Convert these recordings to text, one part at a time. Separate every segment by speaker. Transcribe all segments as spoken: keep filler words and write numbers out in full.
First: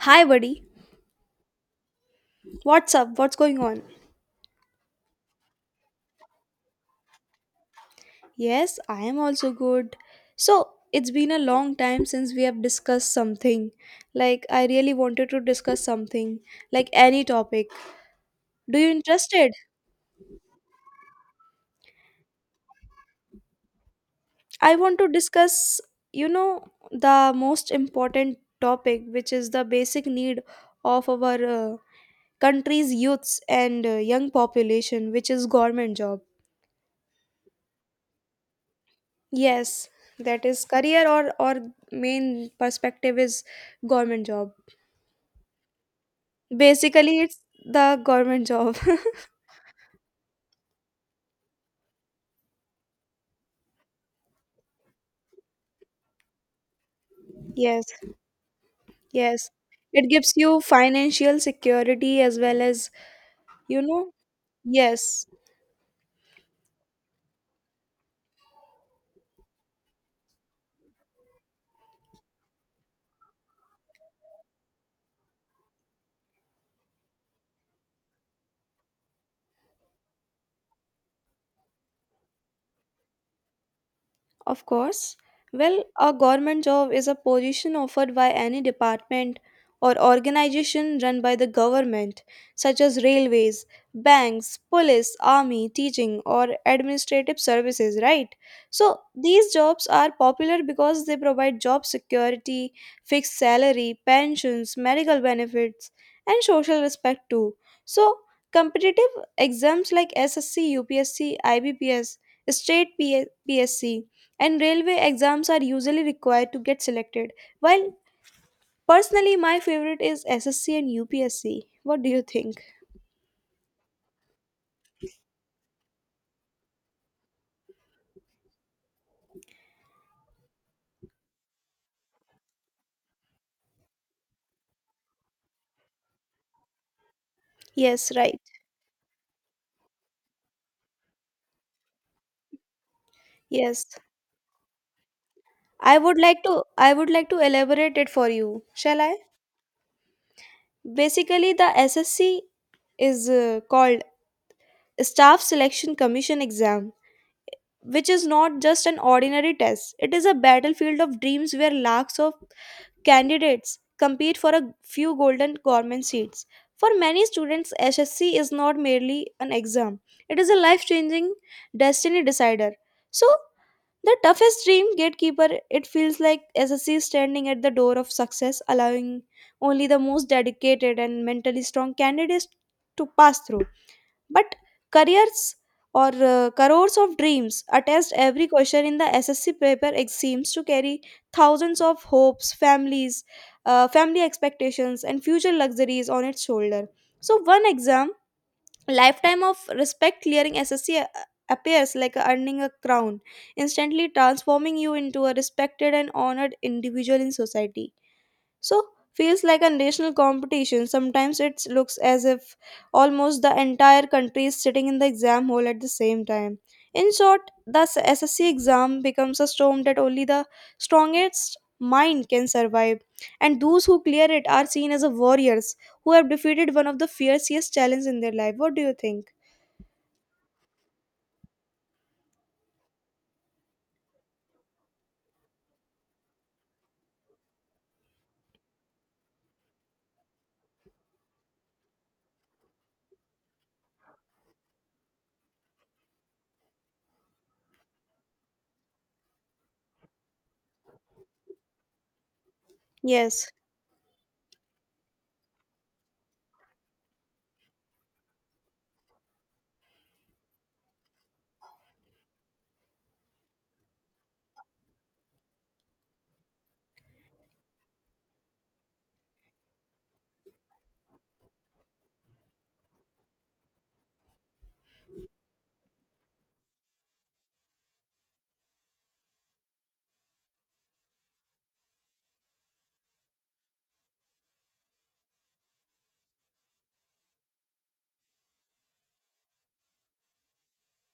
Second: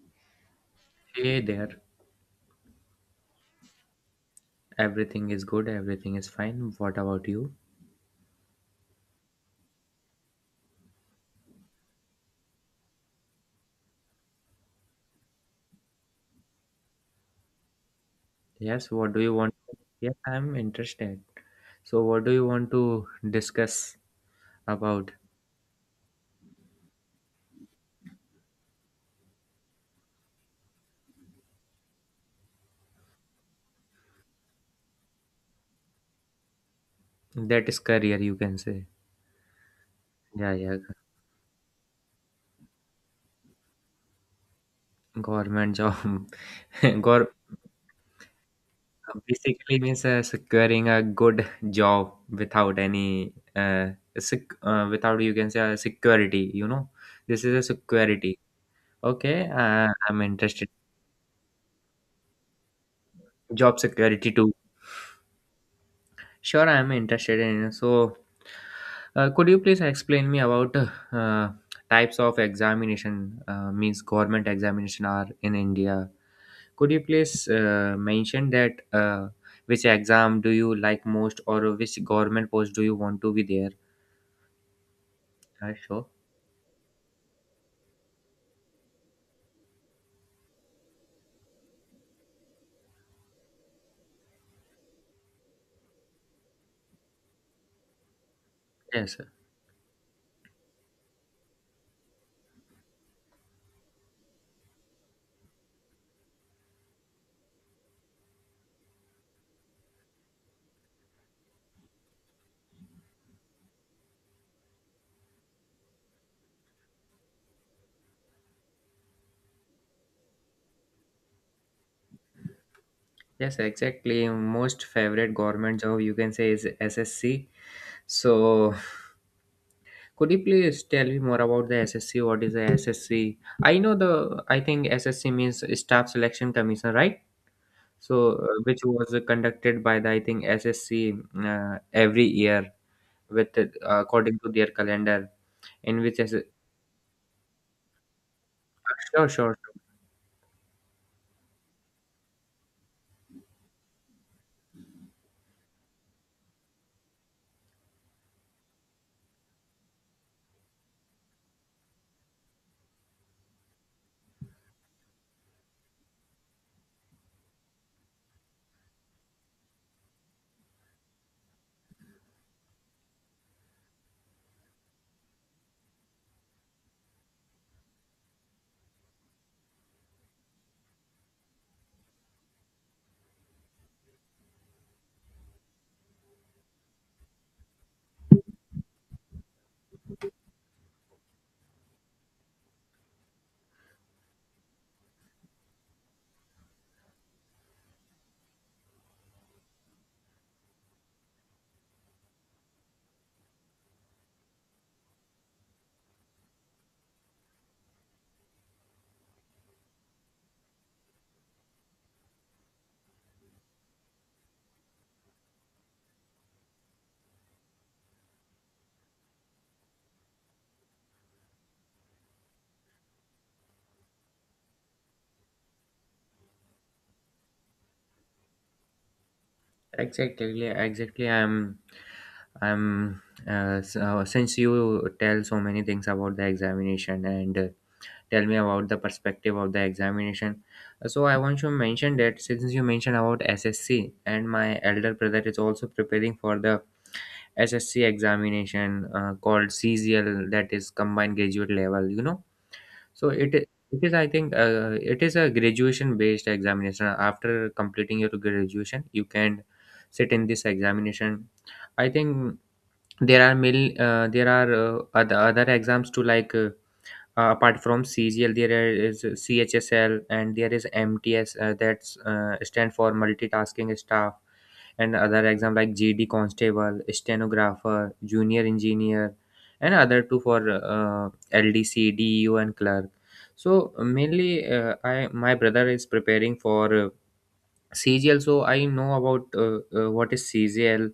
Speaker 1: Hi, buddy.
Speaker 2: Hey there.
Speaker 1: What's up? What's going on?
Speaker 2: Everything is good. Everything is fine. What about you?
Speaker 1: Yes, I am also good. So, it's been a long time since we have discussed something. Like, I really wanted to discuss something, like any topic. Do you
Speaker 2: Yes. What do you
Speaker 1: interested?
Speaker 2: want? Yes, I'm interested. So, what do you want to discuss
Speaker 1: I want to
Speaker 2: about?
Speaker 1: discuss, you know, the most important topic, which is the basic need of our uh, country's youths and uh, young population, which is government job.
Speaker 2: That is career, you can say.
Speaker 1: Yes, that
Speaker 2: Yeah,
Speaker 1: is
Speaker 2: yeah.
Speaker 1: career or or main perspective is government job.
Speaker 2: Government job.
Speaker 1: Basically,
Speaker 2: Gor
Speaker 1: it's the government job.
Speaker 2: basically means uh, securing a good job without any uh, sec uh, without you can say uh, security. You know, this is a
Speaker 1: Yes,
Speaker 2: security. Okay.
Speaker 1: yes.
Speaker 2: Uh,
Speaker 1: It
Speaker 2: I'm
Speaker 1: gives you
Speaker 2: interested.
Speaker 1: financial security as well as,
Speaker 2: Job
Speaker 1: you know,
Speaker 2: security too.
Speaker 1: yes.
Speaker 2: Sure, I'm interested in. So, uh, could you please explain me about uh, types of examination? Uh, means government examination are in India. Could you please uh, mention that uh, which exam do you like most, or which government post do you want to be there?
Speaker 1: Of course.
Speaker 2: Uh,
Speaker 1: Well,
Speaker 2: sure.
Speaker 1: a government job is a position offered by any department or organization run by the government, such as railways, banks, police, army, teaching, or administrative services, right? So,
Speaker 2: Yes, sir.
Speaker 1: these jobs are popular because they provide job security, fixed salary, pensions, medical benefits, and social respect too. So, competitive exams like SSC, UPSC, IBPS, state PSC and railway exams are usually required to get selected. While personally, my favorite is S S C and U P S C. What do you think?
Speaker 2: Yes, exactly. Most favorite government job you can say is S S C. So, could you please tell me more about the S S C? What is the S S C? I know the, I think S S C means Staff Selection Commission, right?
Speaker 1: Yes,
Speaker 2: So,
Speaker 1: right.
Speaker 2: uh, which was uh, conducted by the, I think, S S C uh, every year with uh,
Speaker 1: Yes.
Speaker 2: according to their calendar,
Speaker 1: I
Speaker 2: in which
Speaker 1: would
Speaker 2: S S-
Speaker 1: like to I would like to elaborate it for you. Shall I?
Speaker 2: sure, sure, sure.
Speaker 1: Basically, the S S C is uh, called Staff Selection Commission exam which is not just an ordinary test. It is a battlefield of dreams where lakhs of candidates compete for a few golden government seats. For many students, S S C is not merely an exam, it is a life changing destiny decider. So, the toughest dream gatekeeper, it feels like S S C is standing at the door of success, allowing only the most dedicated and mentally strong candidates to pass through. But careers or uh, crores of dreams, attest every question in the S S C paper ex- seems to carry thousands of hopes, families, uh, family expectations, and future luxuries on its shoulder. So one exam, lifetime of respect clearing S S C appears like earning a crown, instantly transforming you into a respected and honored individual in society. So, feels like a national competition. Sometimes it looks as if almost the entire country is sitting in the exam hall at the same time. In short, the SSC exam becomes a storm that only the strongest mind can survive, and those who clear it are seen as a warriors who have defeated one of the fiercest challenges in their life. What do you think?
Speaker 2: Exactly, exactly. I'm, I'm. Uh, so, since you tell so many things about the examination and uh, tell me about the perspective of the examination. So I want to mention that since you mentioned about S S C and my elder brother is also preparing for the S S C examination uh, called C G L, that is combined graduate level, you know so
Speaker 1: Yes.
Speaker 2: it i- it is, I think, uh, it is a graduation based examination. After completing your graduation you can sit in this examination, I think. There are mil, uh, there are uh, other, other exams too, like, Uh, uh, apart from C G L, there is C H S L and there is M T S uh, that's uh, stand for multitasking staff, and other exam like G D constable, stenographer, junior engineer, and other two for uh, L D C, D E U, and clerk. So mainly, uh, I my brother is preparing for uh, C G L, so I know about uh, uh, what is C G L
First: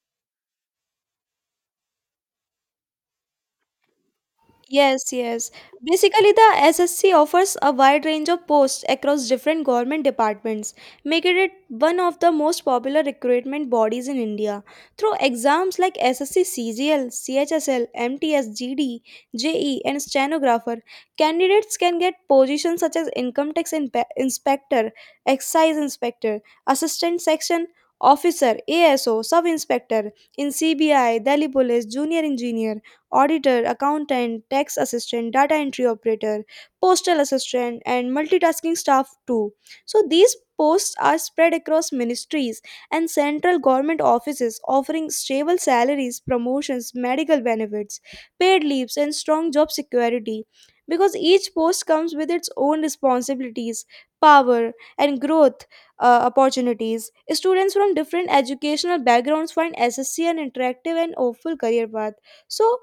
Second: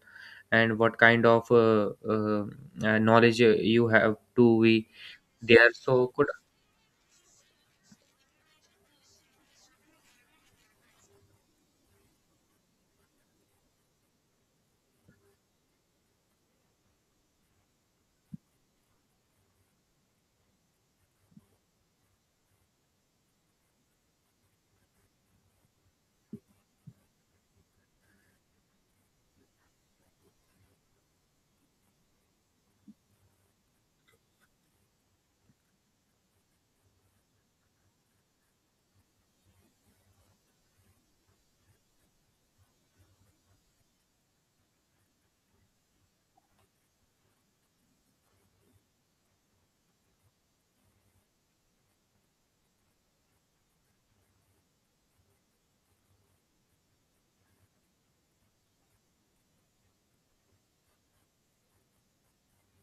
Speaker 2: and what kind of uh, uh, uh, knowledge uh, you have to be
Speaker 1: Yes, yes.
Speaker 2: there. So could
Speaker 1: Basically, the S S C offers a wide range of posts across different government departments, making it one of the most popular recruitment bodies in India. Through exams like SSC CGL, CHSL, MTS, GD, JE, and stenographer, candidates can get positions such as income tax inpe- inspector, excise inspector, assistant section officer, A S O, sub inspector in C B I, Delhi Police, junior engineer auditor, accountant, tax assistant, data entry operator, postal assistant, and multitasking staff too. So these posts are spread across ministries and central government offices offering stable salaries, promotions, medical benefits, paid leaves, and strong job security. Because each post comes with its own responsibilities, power, and growth uh, opportunities. Students from different educational backgrounds find S S C an interactive and hopeful career path. So,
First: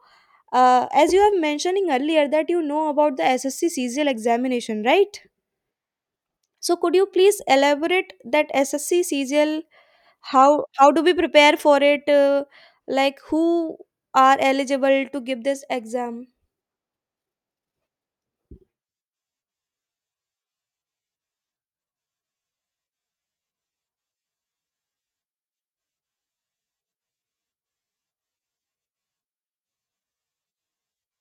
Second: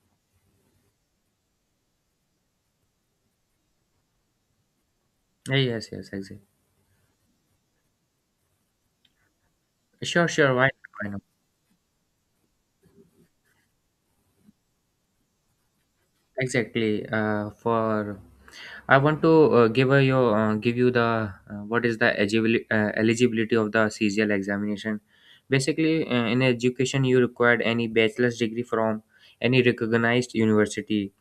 Speaker 1: uh, as you have mentioning earlier that you know about the S S C C G L examination, right?
Speaker 2: Yeah, yes, yes, exactly.
Speaker 1: So could you please elaborate that S S C C G L?
Speaker 2: Sure, sure.
Speaker 1: How
Speaker 2: Why not?
Speaker 1: how do
Speaker 2: Why
Speaker 1: we
Speaker 2: not?
Speaker 1: prepare for it? Uh, like who are eligible to give this exam?
Speaker 2: Exactly. Uh, for I want to uh, give a, you uh, give you the uh, what is the eligibility, uh, eligibility of the C G L examination. Basically, uh, in education, you required any bachelor's degree from any recognized university,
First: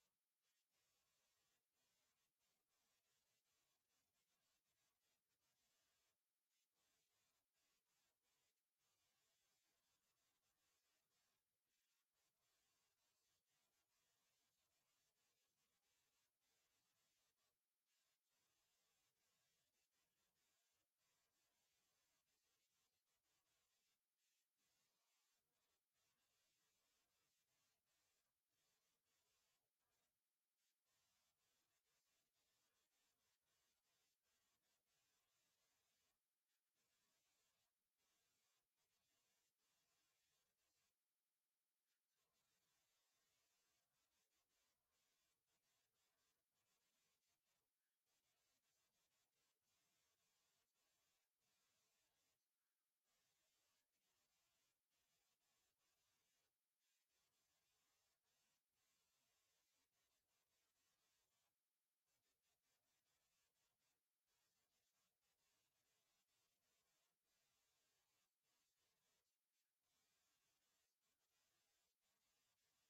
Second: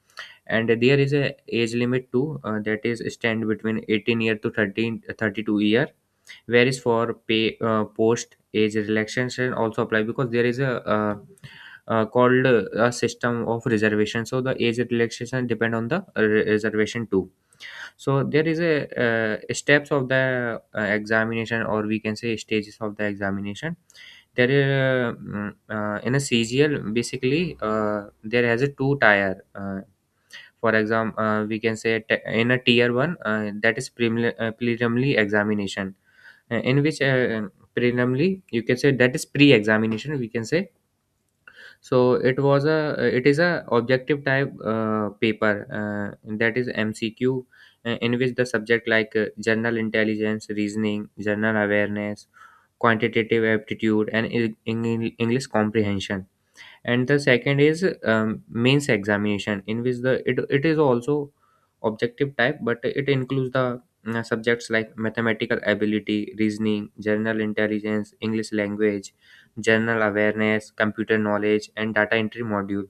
Speaker 2: and there is a age limit too. Uh, that is stand between eighteen year to thirteen thirty-two. Whereas for pay uh, post age relaxation also apply because there is a uh, uh, called uh, a system of reservation, so the age relaxation depend on the uh, re- reservation too. So there is a uh, steps of the uh, examination, or we can say stages of the examination. There is uh, mm, uh, in a C G L basically uh, there has a two tier uh, for example, uh, we can say t- in a tier one, uh, that is preliminary, uh, preliminary examination, uh, in which uh, preliminary you can say, that is pre-examination, we can say. So it was a it is a objective type uh, paper, uh, that is MCQ, uh, in which the subject like uh, general intelligence, reasoning, general awareness, quantitative aptitude, and in, in English comprehension. And the second is um, mains examination, in which the it, it is also objective type but it includes the uh, subjects like mathematical ability, reasoning, general intelligence, English language, general awareness, computer knowledge, and data entry module.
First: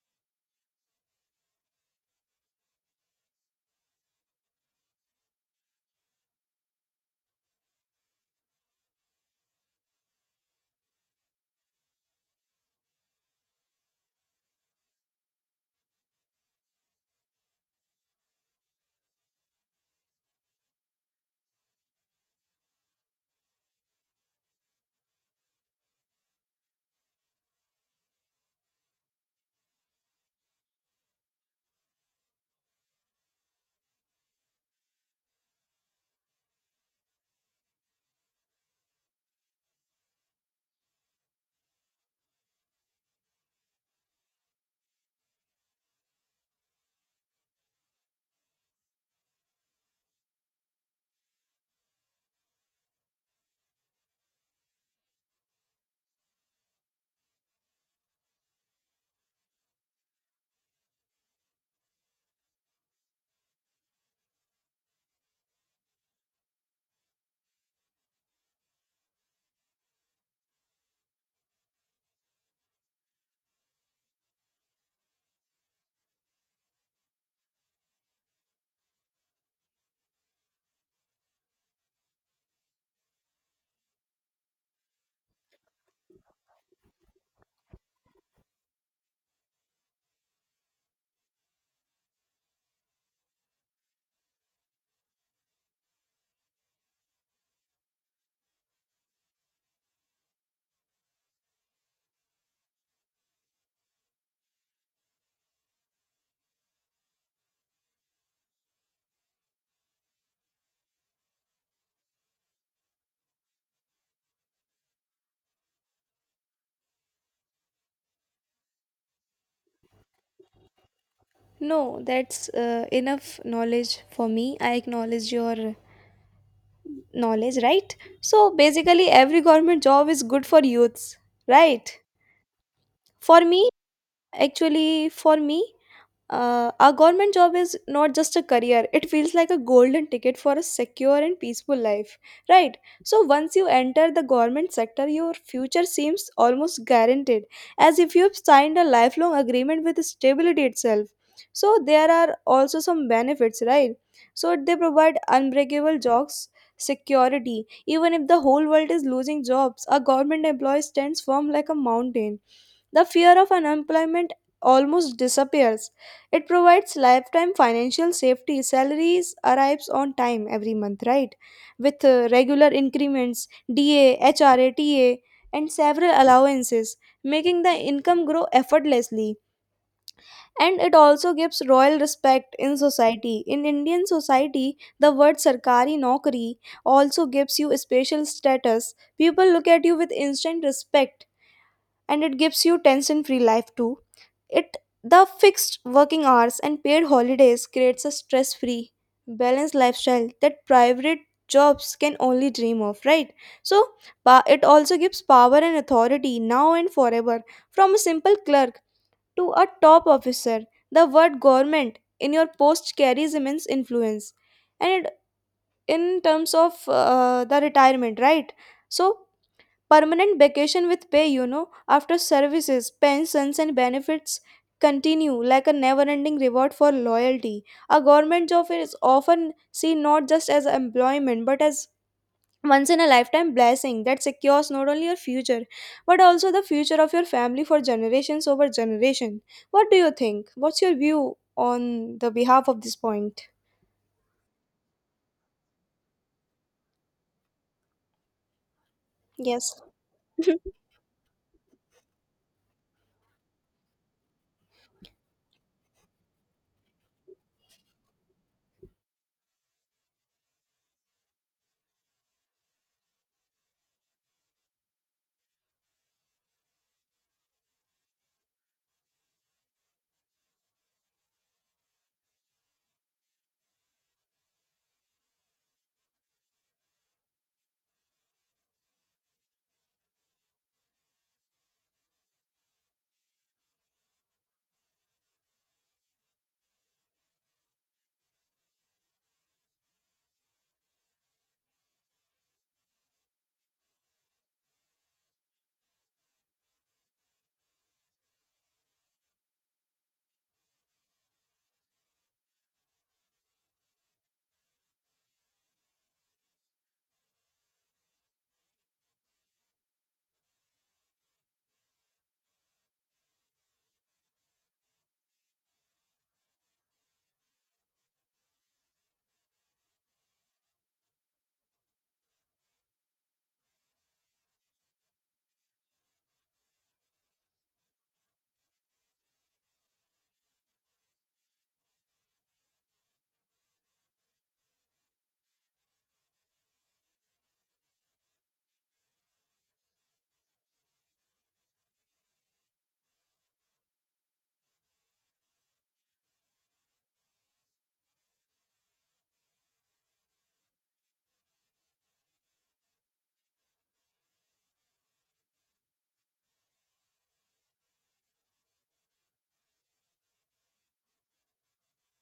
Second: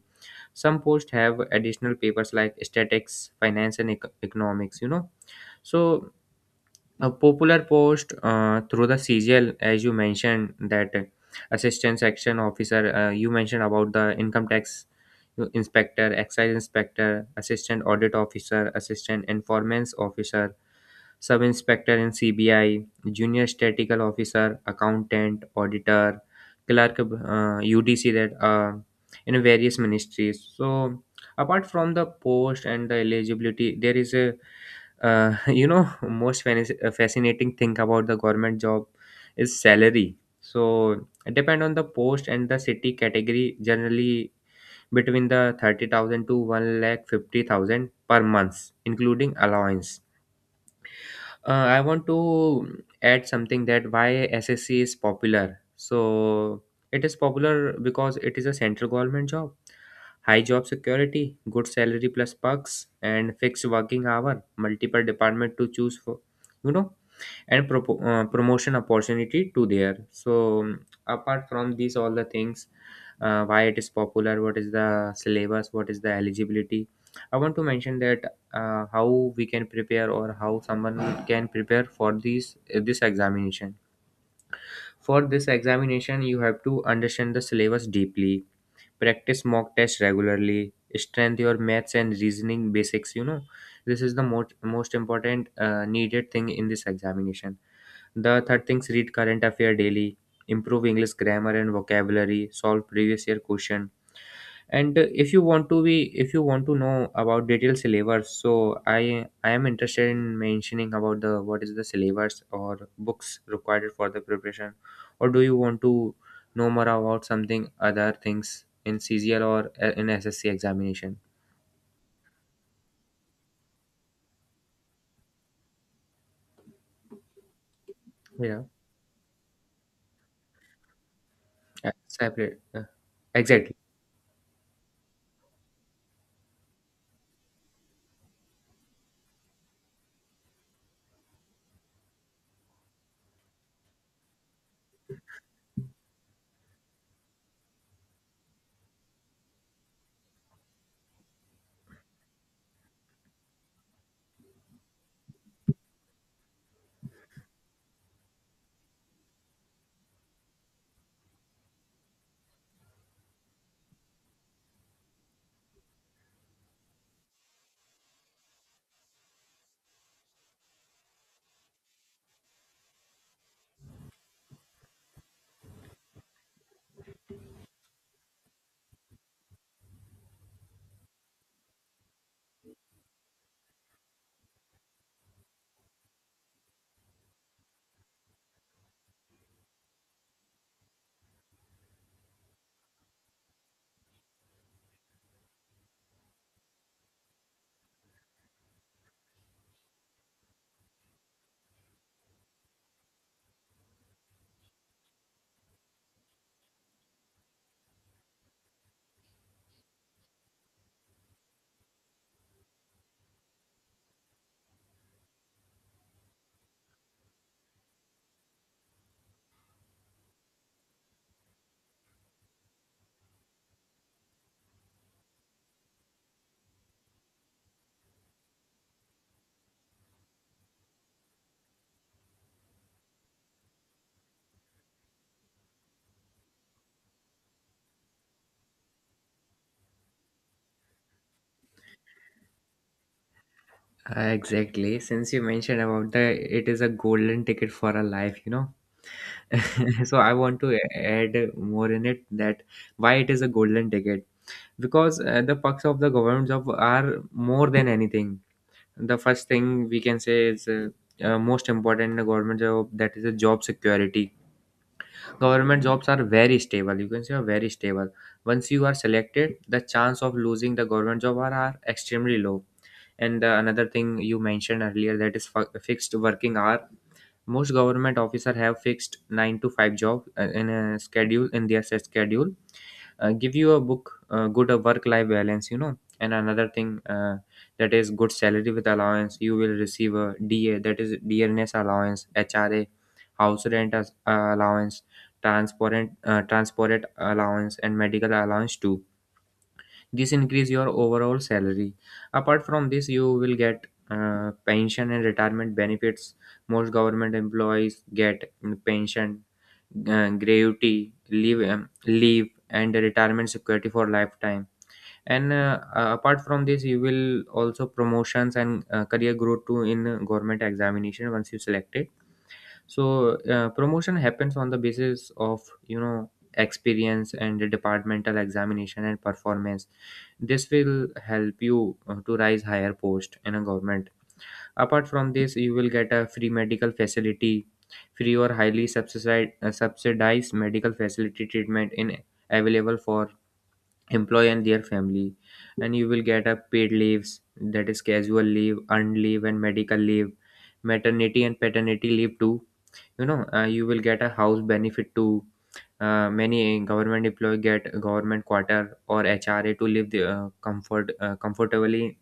Speaker 2: Some posts have additional papers like statistics, finance, and ec- economics, you know. So a popular post uh, through the C G L, as you mentioned, that uh, assistant section officer, uh, you mentioned about the income tax inspector, excise inspector, assistant audit officer, assistant informants officer, sub inspector in C B I, junior statistical officer, accountant, auditor, clerk, uh, U D C, that uh, in various ministries. So, apart from the post and the eligibility, there is a uh, you know, most fani- uh, fascinating thing about the government job is salary. So depend on the post and the city category. Generally, between the thirty thousand to one lakh fifty thousand per month, including allowance. Uh, I want to add something that why S S C is popular. So it is popular because it is a central government job, high job security, good salary plus perks, and fixed working hour, multiple department to choose for. You know, and propo- uh, promotion opportunity to there. So um, apart from these all the things, uh, why it is popular, what is the syllabus, what is the eligibility, I want to mention that uh, how we can prepare or how someone can prepare for these this examination. For this examination you have to understand the syllabus deeply, practice mock tests regularly, strengthen your maths and reasoning basics, you know. This is the most most important uh, needed thing in this examination. The third things, read current affair daily, improve English grammar and vocabulary, solve previous year question, and uh, if you want to be, if you want to know about detailed syllabus, so I I am interested in mentioning about the what is the syllabus or books required for the preparation, or do you want to know more about something other things in C G L or uh, in S S C examination?
Speaker 1: No, that's uh, enough knowledge for me. I acknowledge your knowledge, right? So
Speaker 2: Yeah,
Speaker 1: basically, every government job is good for youths,
Speaker 2: uh,
Speaker 1: right?
Speaker 2: separate. uh,
Speaker 1: For me,
Speaker 2: Exactly.
Speaker 1: Actually, for me, Uh, our government job is not just a career, it feels like a golden ticket for a secure and peaceful life, right? So, once you enter the government sector, your future seems almost guaranteed, as if you have signed a lifelong agreement with stability itself. So, there are also some benefits, right? So, they provide unbreakable jobs. Security. Even if the whole world is losing jobs, a government employee stands firm like a mountain. The fear of unemployment almost disappears. It provides lifetime financial safety. Salaries arrives on time every month, right? With uh, regular increments, D A, H R A, T A, and several allowances, making the income grow effortlessly. And it also gives royal respect in society. In Indian society, the word sarkari nokri also gives you special status. People look at you with instant respect, and it gives you tension-free life too. It the fixed working hours and paid holidays creates a stress-free, balanced lifestyle that private jobs can only dream of, right? So, pa- it also gives power and authority now and forever, from a simple clerk to a top officer. The word government in your post carries immense influence. And it, in terms of uh, the retirement, right? So, permanent vacation with pay, you know, after services, pensions, and benefits continue like a never ending reward for loyalty. A government job is often seen not just as employment but as once in a lifetime blessing that secures not only your future but also the future of your family for generations over generation. What do you think? What's your view on the behalf of this point?
Speaker 2: Exactly. Since you mentioned about the, it is a golden ticket for a life, you know.
Speaker 1: Yes.
Speaker 2: So I want to add more in it, that why it is a golden ticket. Because uh, the perks of the government job are more than anything. The first thing we can say is uh, uh, most important in a government job, that is a job security. Government jobs are very stable, you can say are very stable. Once you are selected, the chance of losing the government job are, are extremely low. And uh, another thing you mentioned earlier, that is fi- fixed working hour. Most government officer have fixed nine to five job uh, in a schedule, in their set schedule, uh, give you a book uh, good work life balance, you know. And another thing, uh, that is good salary with allowance. You will receive a DA, that is DNS allowance, HRA, house rent as, uh, allowance, transport uh, transport allowance, and medical allowance too. This increase your overall salary. Apart from this, you will get uh, pension and retirement benefits. Most government employees get mm, pension, uh, gratuity leave, um, leave, and retirement security for lifetime. And uh, uh, apart from this, you will also promotions and uh, career growth too in uh, government examination once you selected. So uh, promotion happens on the basis of, you know, experience and the departmental examination and performance. This will help you uh, to rise higher post in a government. Apart from this, you will get a free medical facility, free or highly subsidized, uh, subsidized medical facility treatment in, available for employee and their family. And you will get a paid leaves, that is casual leave, earned leave, and medical leave, maternity and paternity leave too, you know. Uh, you will get a house benefit too. Uh, many government employee get government quarter or HRA to live the, uh, comfort uh, comfortably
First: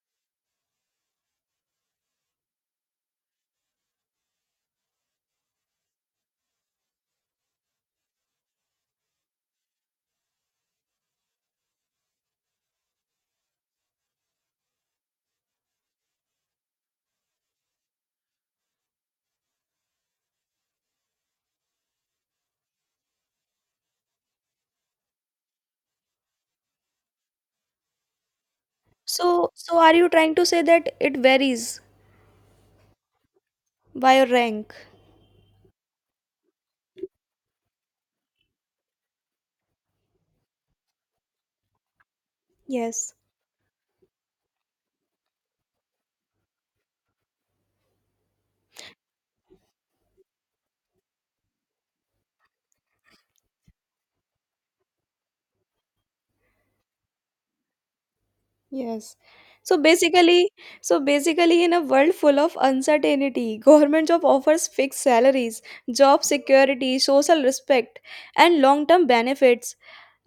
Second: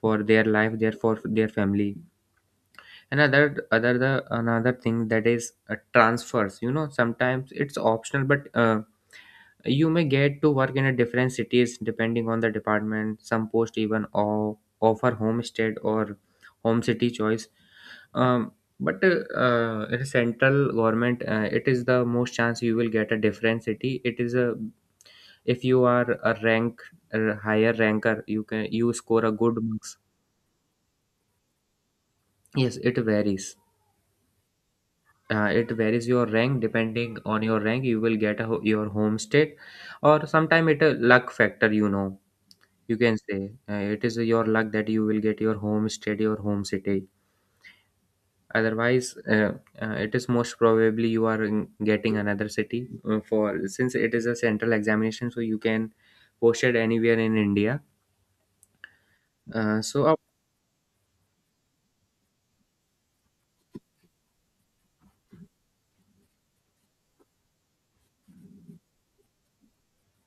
Speaker 2: for their life there, for their family. Another other the Another thing, that is uh, transfers, you know. Sometimes it's optional, but uh, you may get to work in a different cities depending on the department. Some post even o- offer homestead or home city choice. um, but uh, uh, in central government, uh, it is the most chance you will get a different city. It is a, if you are a rank, a higher ranker, you can you score
Speaker 1: so
Speaker 2: a good
Speaker 1: so are
Speaker 2: marks.
Speaker 1: you trying to say that it varies
Speaker 2: Yes, it varies.
Speaker 1: by your rank?
Speaker 2: Uh, it varies your rank, depending on your rank you will get a, ho- your home state, or sometime it a luck factor, you know. You
Speaker 1: Yes.
Speaker 2: can say uh, it is your luck that you will get your home state, your home city. Otherwise, uh, uh, it is most probably you are in- getting another city uh, for since it is a central examination, so you can post it anywhere in India.
Speaker 1: Yes. So
Speaker 2: Uh, so, uh,
Speaker 1: basically, so basically, in a world full of uncertainty, government job offers fixed salaries, job security, social respect, and long-term benefits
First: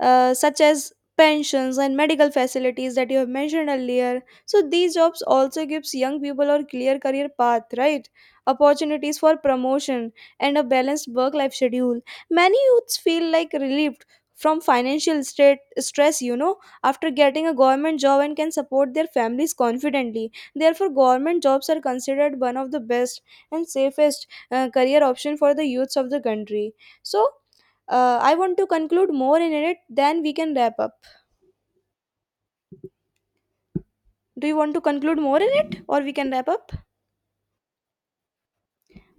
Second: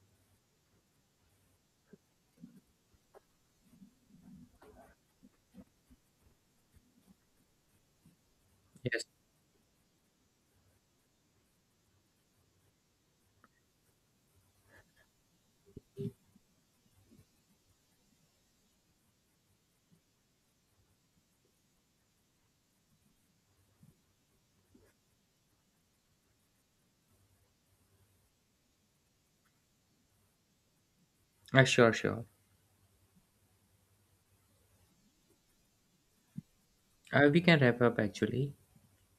Speaker 1: uh, such as pensions and medical facilities that you have mentioned earlier. So these jobs also gives young people a clear career path, right?
Speaker 2: yes.
Speaker 1: Opportunities for promotion and a balanced work life schedule. Many youths feel like relieved from financial state stress, you know, after getting a government job and can support their families confidently. Therefore government jobs are considered one of the best and safest uh, career option for the youths of the country. So, uh, I want to conclude more in it, then we can wrap up.
Speaker 2: Uh, sure, sure.
Speaker 1: Do you want to conclude more in it, or we can wrap up?
Speaker 2: Uh, we can wrap up actually.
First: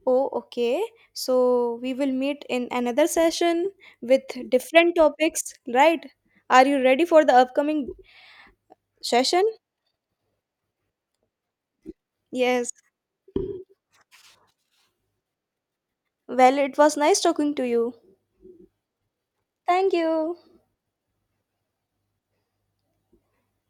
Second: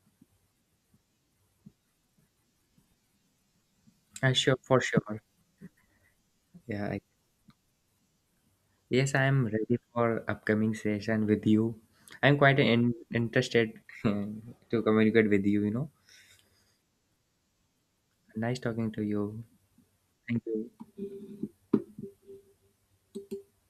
Speaker 1: Oh, okay. So we will meet in another session with
Speaker 2: uh, Sure for
Speaker 1: different
Speaker 2: sure.
Speaker 1: topics, right? Are you
Speaker 2: Yeah, I-
Speaker 1: ready for the upcoming
Speaker 2: yes, I am
Speaker 1: session?
Speaker 2: ready for upcoming session with you. I'm quite
Speaker 1: Yes.
Speaker 2: in- interested to communicate with you, you know.
Speaker 1: Well, it was nice talking to you.
Speaker 2: Nice talking to you.
Speaker 1: Thank you.
Speaker 2: Thank you.